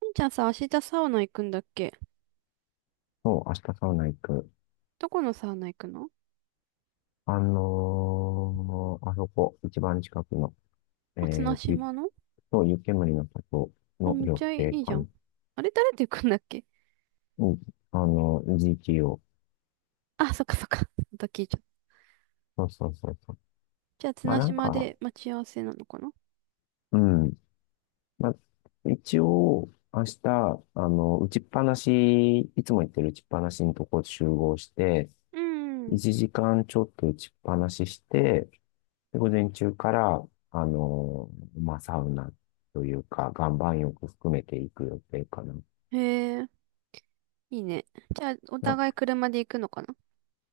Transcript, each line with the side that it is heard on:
right: しんちゃんさ、明日サウナ行くんだっけ？
left: そう、明日サウナ行く。
right: どこのサウナ行くの？
left: あそこ、一番近くの、
right: あ、綱
left: ビップ
right: 島の。
left: と湯煙の里
right: あ、
left: の
right: めっ
left: 緑
right: ちゃい
left: 景
right: いじゃ
left: 館
right: ん。あれ、誰と行くんだっけ？
left: に、あの、GTO。
right: あ、そっかそっか。また聞いちゃった。
left: そうそうそうそう。
right: じゃあ、
left: まあ
right: 綱
left: なん
right: 島
left: か、
right: で待ち合わせなのかな？
left: うん。まあ、一応、明日、あの、打ちっぱなし、いつも行ってる打ちっぱなしのとこ集合して、
right: うん。
left: 1時間ちょっと打ちっぱなしして、で午前中から、あのマまあ、サウナというか、岩盤浴含めていく予定かな。
right: へえ、いいね。じゃあ、お
left: な、
right: 互い車で行くのかな？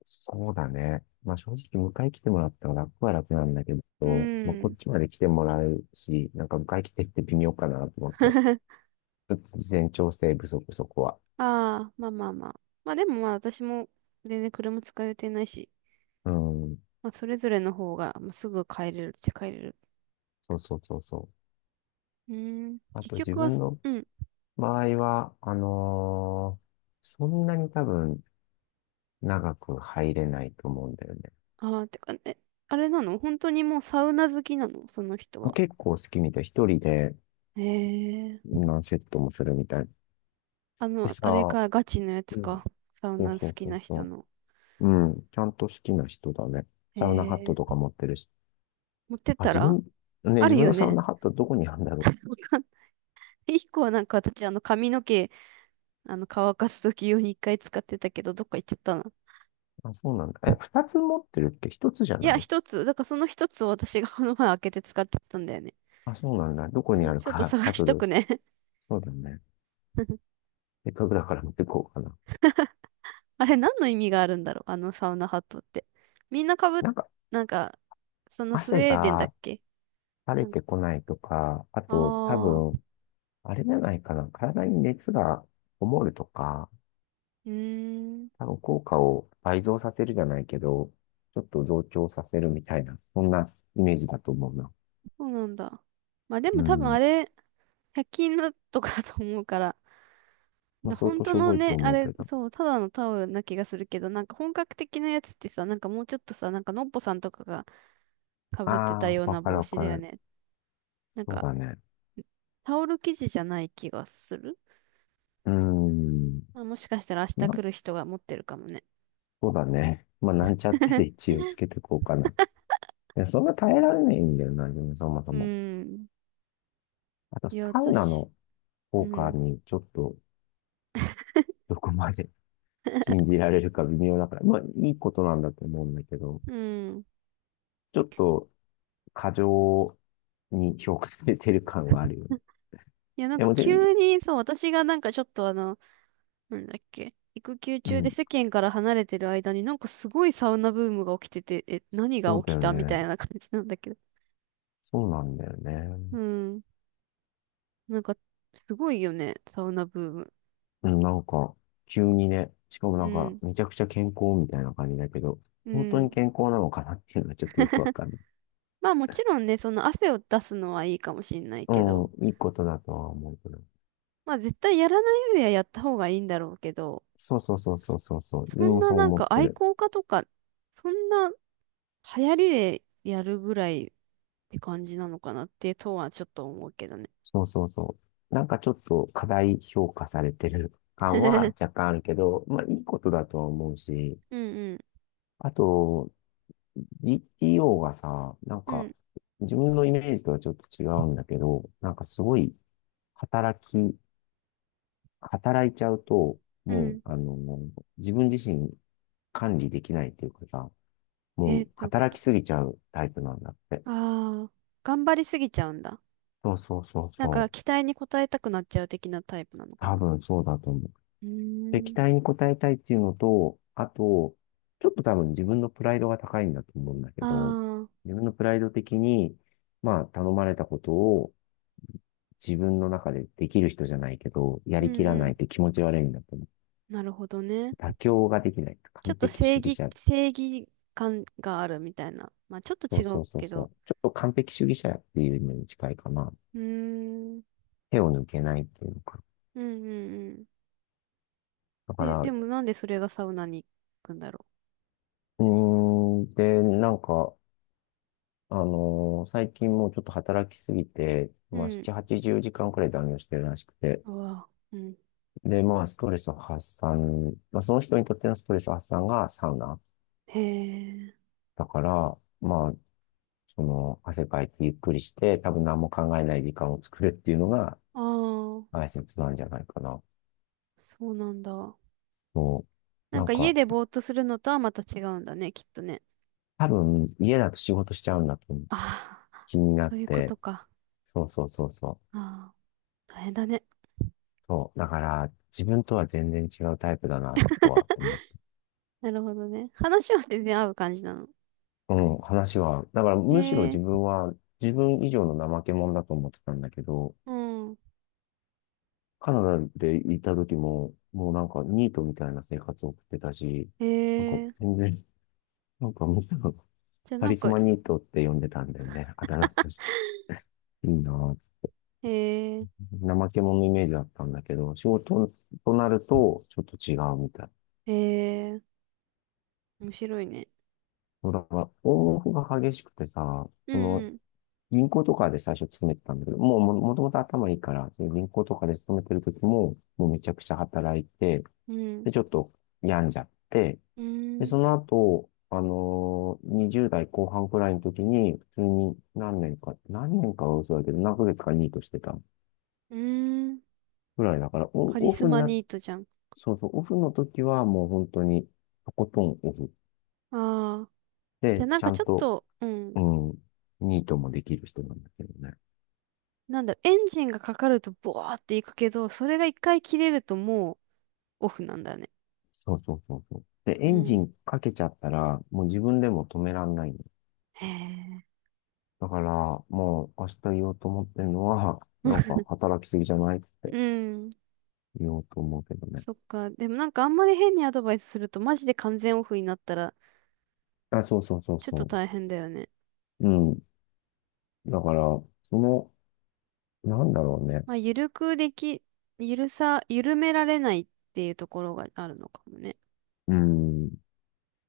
left: そうだね。まあ、正直、迎え来てもらったら楽は楽なんだけ
right: う
left: ど、まあ、こ
right: ん。
left: っちまで来てもらうし、なんか迎え来てって微妙かなと思って。ちょっと事前調整不足、そこは。
right: ああ、まあまあまあ。まあでもまあ、私も全然車使う予定ないし、
left: うん。
right: まあ、それぞれの方が、まあ、すぐ帰れるっちゃ帰れる。
left: そうそうそうそ
right: うん。
left: う。あ
right: 結
left: と自
right: 局は。
left: 分の
right: うん。
left: 場合は、そんなに多分長く入れないと思うんだよね。
right: ああ、てか、え、あれなの？本当にもうサウナ好きなの、その人は？
left: 結構好きみたい。一人で、
right: へえ。
left: 何セットもするみたい。で
right: あれ
left: さ、
right: か、ガチのやつ
left: うん。
right: か。サウ
left: そう
right: ナ好
left: そう
right: き
left: そ
right: な
left: う
right: 人
left: そ
right: の。
left: う。うん。ちゃんと好きな人だね。
right: へ
left: サウナハットと
right: え。
left: か持ってるし。
right: 持ってっ
left: あ、
right: た
left: 自
right: ら？
left: 分、ね、
right: あ
left: 自
right: る
left: 分
right: よ
left: のサウ
right: ね。
left: ナハットどこにあるんだろ
right: わかんない。一個はなんか私、髪の毛、乾かすとき用に一回使ってたけど、どっか行っちゃったな。
left: う。あ、そうなんだ。え、二つ持ってるっけ一つじゃ
right: いや、
left: ない？
right: 一つ。だからその一つを私がこの前開けて使っちゃったんだよね。
left: あ、そうなんだ。どこに
right: そ
left: あ
right: う
left: る
right: ちょっと
left: か
right: 探し
left: 後で
right: と
left: 教え。
right: くね。
left: そうだね。せっかくだから持ってこうかな。
right: あれ何の意味があるんだろう、あのサウナハットって。みんなかぶっ、
left: なんか、
right: なんか、そのスウ
left: 汗
right: ェーデンだっ
left: が
right: け？
left: 垂
right: な
left: れ
right: んか、
left: てこないとか、あと、多
right: ああー、
left: 分、あれじゃないかな。体に熱がこもるとか、
right: うーん、
left: 多分効果を倍増させるじゃないけど、ちょっと増長させるみたいな、そんなイメージだと思うな。
right: そうなんだ。まあで
left: う
right: も多分あ
left: ん。
right: れ、100均のとかだと思うから、
left: まあ、
right: な、
left: 相
right: 本
left: 当
right: 当
left: しょ
right: の
left: ぼいと
right: ね、あ
left: 思う
right: れ、
left: けど。
right: そう、ただのタオルな気がするけど、なんか本格的なやつってさ、なんかもうちょっとさ、なんかのっぽさんとかがかぶってた
left: ああ、
right: よう
left: わ
right: な
left: かる
right: 帽
left: わ
right: 子
left: か
right: だよ
left: る。
right: ね。なん
left: そう
right: か、
left: だね。
right: タオル生地じゃない気がする。
left: うーん。
right: まあ、もしかしたら明日
left: まあ、
right: 来る人が持ってるかもね。
left: そうだね。まあ、なんちゃってで 一応つけてこうかな。いや、そんな耐えられないんだよな、自分そもそ
right: う
left: も。
right: ーん。
left: あと、
right: いや、
left: サウナ
right: 私、
left: の
right: う
left: 効果
right: ん、
left: にちょっと、どこまで信じられるか微妙だから。まあ、いいことなんだと思うんだけど、
right: うん。
left: ちょっと、過剰に評価されてる感があるよね。い
right: いや、なん
left: や、
right: か
left: もちろん、
right: 急に、そう、私がなんかちょっとなんだっけ、育休
left: う
right: 中で
left: ん、
right: 世間から離れてる間になんかすごいサウナブームが起きてて、え、何が
left: そうだ
right: 起き
left: よ
right: たみた
left: ね。
right: いな感じなんだけど。
left: そうなんだよね。
right: うん。なんか、すごいよね、サウナブーム。
left: うん、なんか、急にね、しかもな
right: う
left: んか、
right: ん。
left: めちゃくちゃ健康みたいな感じだけど、
right: う
left: 本当に
right: ん。
left: 健康なのかなっていうのはちょっとよくわかんない。
right: まあもちろんね、その汗を出すのはいいかもしんない
left: う
right: けど、
left: ん、いいことだとは思うけど。
right: まあ絶対やらないよりはやった方がいいんだろうけど、
left: そうそうそうそうそうそう。自
right: そ
left: 分
right: ん
left: も
right: な
left: そう
right: なん
left: 思っ
right: か
left: て
right: 愛
left: る。
right: 好家とか、そんな流行りでやるぐらいって感じなのかなってとはちょっと思うけどね。
left: そうそうそう。なんかちょっと過大評価されてる感は若 干あるけど、まあいいことだとは思うし、
right: うんうん。
left: あと、GTO がさ、なん
right: う
left: か、
right: ん
left: 自分のイメージとはちょっと違うんだけど、なんかすごい働き、働いちゃうと、
right: う
left: もう、
right: ん。
left: あの、自分自身管理できないっていうかさ、も
right: えー、
left: う
right: どういうこ
left: 働
right: と？
left: きすぎちゃうタイプなんだって。
right: ああー、頑張りすぎちゃうんだ。
left: そうそうそう
right: なんか
left: そう。
right: 期待に応えたくなっちゃう的なタイプなのか
left: 多
right: な。
left: 分そうだと思う。
right: う
left: で、
right: ー
left: 期
right: ん。
left: 待に応えたいっていうのと、あと、ちょっと多分自分のプライドが高いんだと思うんだけ
right: あ
left: ど、
right: あ、
left: 自分のプライド的に、まあ、頼まれたことを自分の中でできる人じゃないけど、や
right: うん
left: りきら
right: う
left: ない
right: ん。
left: って気持ち悪いんだと思う。
right: なるほどね。
left: 妥協ができない。
right: ちょ
left: 完
right: っと
left: 璧
right: 正
left: 主義
right: 義、
left: 者。
right: 正義感があるみたいな。まあちょっと
left: そ
right: 違
left: うそ
right: う
left: うそう
right: け
left: そう。
right: ど。
left: ちょっと完璧主義者っていうのに近いかな。
right: うーん。うん
left: 手を抜けないっていうのか。
right: うんうん。
left: だか
right: で、
left: ら、
right: で
left: う
right: もなんでそれがサウナに行くんだろ
left: ーん、で、なんか、最近もうちょっと働きすぎて、
right: う？う
left: まあ、
right: ん。
left: 7、80時間くらい残業してるらしくて。
right: うわ。うん、
left: で、まあ、ストレス発散、まあ、その人にとってのストレス発散がサウナ。
right: へえ。
left: だから、まあ、その、汗かいてゆっくりして、多分何も考えない時間を作るっていうのが
right: ああ、
left: 大切なんじゃないかな。
right: そうなんだ。
left: もう、
right: なん
left: なん
right: か家
left: か、
right: でぼーっとするのとはまた違うんだね、きっとね。
left: 多分家だと仕事しちゃうんだと
right: ああ、
left: 気にな
right: そ
left: っ
right: ういうこ
left: て、
right: とか。
left: そうそうそうそう。
right: ああ、大変だね。
left: そう、だから自分とは全然違うタイプだなとは思って。
right: なるほどね。話は全然合う感じなの？
left: うん、話は。だからむしろ
right: へ
left: 自
right: え、
left: 分は自分以上の怠け者だと思ってたんだけど、
right: うん。
left: カナダでいた時も、もうなんかニートみたいな生活を送ってたし、なんか
right: へえ。
left: 全然、なんかみん
right: じゃあ
left: カ
right: なん
left: リス
right: か、
left: マニートって呼んでたんだよね。あだ名として。いいなぁ。
right: へえ、
left: 怠け者のイメージだったんだけど、仕事となると、ちょっと違うみたい。
right: へえ、面白いね。
left: そうだから、オンオフが激しくてさ、
right: う
left: その、
right: ん
left: 銀行とかで最初勤めてたんだけど、もともと頭いいから、その銀行とかで勤めてる時も、もうめちゃくちゃ働いて、
right: うん、うん、
left: で、ちょっと病んじゃって、
right: うー
left: で、
right: ん、
left: その後、20代後半くらいの時に、普通に何年かは嘘だけど、何ヶ月かニートしてた。
right: うーん。
left: ぐらいだから、
right: カリ
left: オ
right: ス
left: フに
right: マ
left: な、
right: ニートじゃん。
left: そうそう、オフの時はもう本当に、とことんオフ
right: ああ、じゃ
left: で、
right: あなん
left: ちゃ
right: か
left: ん
right: ちょっ
left: と、
right: と、う
left: う
right: ん。
left: ん、ニートもできる人なんだけどね。
right: なんだろう、エンジンがかかるとボワーっていくけど、それが一回切れるともうオフなんだね。
left: そうそうそうそう。で、
right: う
left: エンジ
right: ん。
left: ンかけちゃったら、もう自分でも止めらんないの。
right: へえ。
left: だから、もう明日言おうと思ってるのは、なん か働きすぎじゃないって
right: うん。
left: 言おうと思うけどね。
right: そっか。でもなんかあんまり変にアドバイスするとマジで完全オフになったら
left: あ、そうそうそう
right: ちょっと
left: そ
right: 大変だよね。
left: う。うん。だから、その、なんだろうね。
right: まあ、ゆるくでき、ゆるさ、緩められないっていうところがあるのかもね。
left: うん。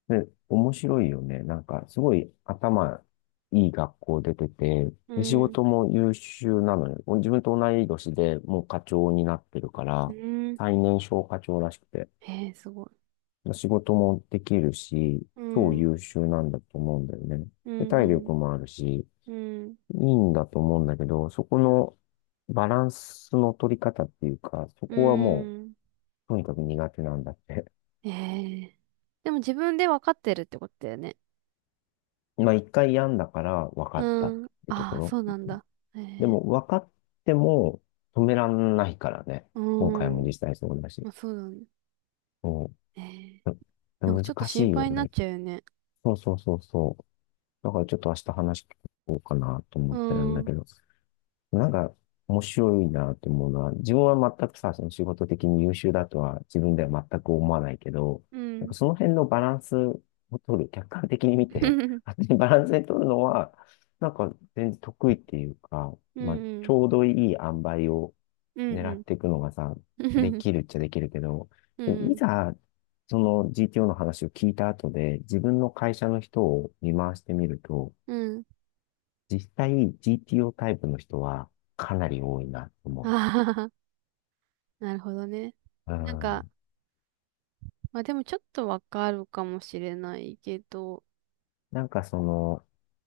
left: で、面白いよね。なんか、すごい頭いい学校出てて、
right: う
left: で、仕
right: ん。
left: 事も優秀なのよ。自分と同い年でもう課長になってるか
right: う
left: ら、
right: ん。
left: 最年少課長らしくて、
right: へえ、すごい。
left: 仕事もできるし、
right: う
left: 超
right: ん。
left: 優秀なんだと思うんだよね。
right: う
left: で、体
right: ん。
left: 力もあるし、い
right: うん。
left: いんだと思うんだけど、そこのバランスの取り方っていうか、そ
right: うん。
left: こはも
right: うん、
left: う、とにかく苦手なんだって。
right: へえ。でも自分で分かってるってことだよね。
left: まあ一回病んだから分かったっ
right: うん。
left: てと
right: あ
left: こ
right: あ、
left: ろ。
right: そうなんだ。え
left: で
right: え。
left: も分かっても止めらんないからね。
right: う
left: 今回も
right: ん。
left: 実際そうだし。
right: まあ、そうだね。
left: うん
right: ええ。なんかちょっと
left: 難し
right: 心
left: いよ
right: 配になっ
left: ね。
right: ちゃうよね。
left: そうそうそうそう。だからちょっと明日話聞こうかなと思っ
right: う
left: てるんだ
right: ん。
left: けど。なんか面白いなって思うのは、自分は全くさ、その仕事的に優秀だとは自分では全く思わないけど、
right: う
left: なんか
right: ん。
left: その辺のバランスを取る、客観的に見て、勝手にバランスで取るのは、なんか全然得意っていうか、
right: うん
left: まあ、
right: う
left: ち
right: ん。
left: ょうどいい塩梅を
right: うん
left: 狙
right: う
left: っ
right: ん。
left: ていくのがさ、で きるっちゃできるけど、
right: うん
left: でも
right: う
left: い
right: ん。
left: ざ、その GTO の話を聞いた後で、自分の会社の人を見回してみると、
right: うん。
left: 実際 GTO タイプの人はかなり多いなと思
right: ああ、なるほどね。
left: う。う
right: なんか、
left: ん。
right: まあでもちょっとわかるかもしれないけど。
left: なんかその、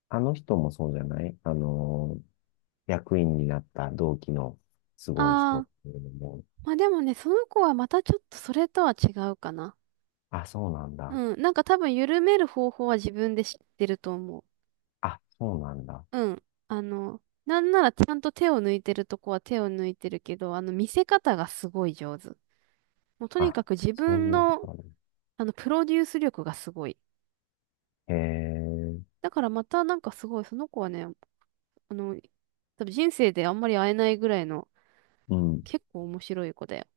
left: あの人もそうじゃないあの、役員になった同期のすごい人っ
right: ああ、
left: ていうのも、
right: まあでもね、その子はまたちょっとそれとは違うかな。
left: あ、そうなんだ。
right: うん。なんか多分緩める方法は自分で知ってると思う。
left: あ、そうなんだ。
right: うん。なんならちゃんと手を抜いてるとこは手を抜いてるけど、見せ方がすごい上手。もうとに
left: あ、
right: かく自
left: そう
right: 分
left: いうこ
right: の、
left: とある。
right: プロデュース力がすごい。
left: へえ、
right: だからまたなんかすごい、その子はね、あの、多分人生であんまり会えないぐらいの
left: うん。
right: 結構面白い子だよ。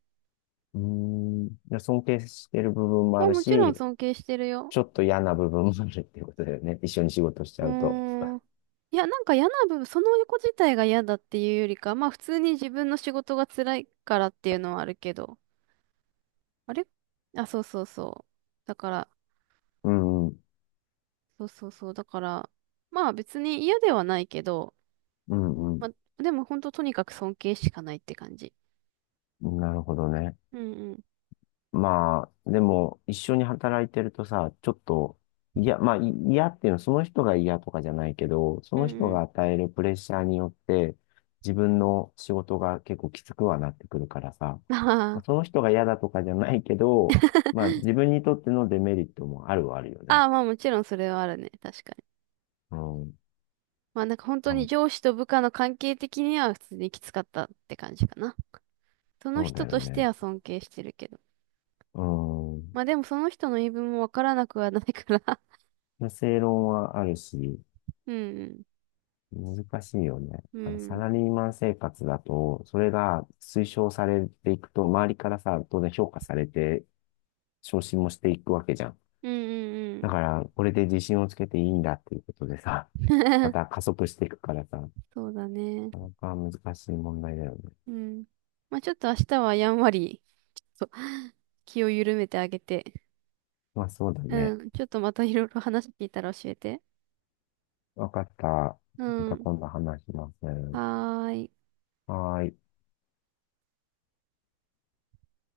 left: うーん。で尊敬してる部分も
right: ま
left: あ
right: あ
left: る
right: もちろん
left: し、
right: 尊敬してるよ。
left: ちょっと嫌な部分もあるっていうことだよね。一緒に仕事しち
right: う
left: ゃうと。
right: ーん。いや、なんか嫌な部分、その子自体が嫌だっていうよりか、まあ普通に自分の仕事が辛いからっていうのはあるけど。あれ、あ、そうそうそう。だから、
left: うん、うん、
right: そうそうそう。だから、まあ別に嫌ではないけど、
left: うん、
right: まあでも本当とにかく尊敬しかないって感じ。
left: うん。なるほどね。
right: うんうん。
left: まあ、でも、一緒に働いてるとさ、ちょっと、いや、まあ、嫌っていうのは、その人が嫌とかじゃないけど、そ
right: うん
left: の
right: う
left: 人
right: ん。
left: が与えるプレッシャーによって、自分の仕事が結構きつくはなってくるからさ、まあ、
right: あ
left: そ
right: あ。
left: の人が嫌だとかじゃないけど、まあ、自分にとってのデメリットもあるはあるよね。
right: ああ、まあもちろんそれはあるね。確かに。
left: うん。
right: まあなんか本当
left: ま
right: に
left: あ、
right: 上司と部下の関係的には普通にきつかったって感じかな。その
left: そうだ
right: 人
left: よ
right: として
left: ね。
right: は尊敬してるけど。
left: うん。
right: まあでもその人の言い分もわからなくはないから。
left: まあ正論はあるし、
right: うん
left: 難しいよね。
right: うん。
left: あの
right: う
left: サ
right: ん。
left: ラリーマン生活だと、それが推奨されていくと、周りからさ、当然評価されて、昇進もしていくわけじゃん。
right: うんう
left: だか
right: ん
left: ら、これで自信をつけていいんだっていうことでさ、
right: う
left: ま
right: ん。
left: た加速していくからさ、
right: そうだね。
left: なかなか難しい問題だよね。
right: うん。まあちょっと明日はやんわり。そう 気を緩めてあげて。
left: まあそうだ
right: う
left: ね。
right: ん。ちょっとまたいろいろ話聞いたら教えて。
left: わかった。
right: う
left: また
right: ん。
left: 今度話します。
right: はーい。
left: はーい。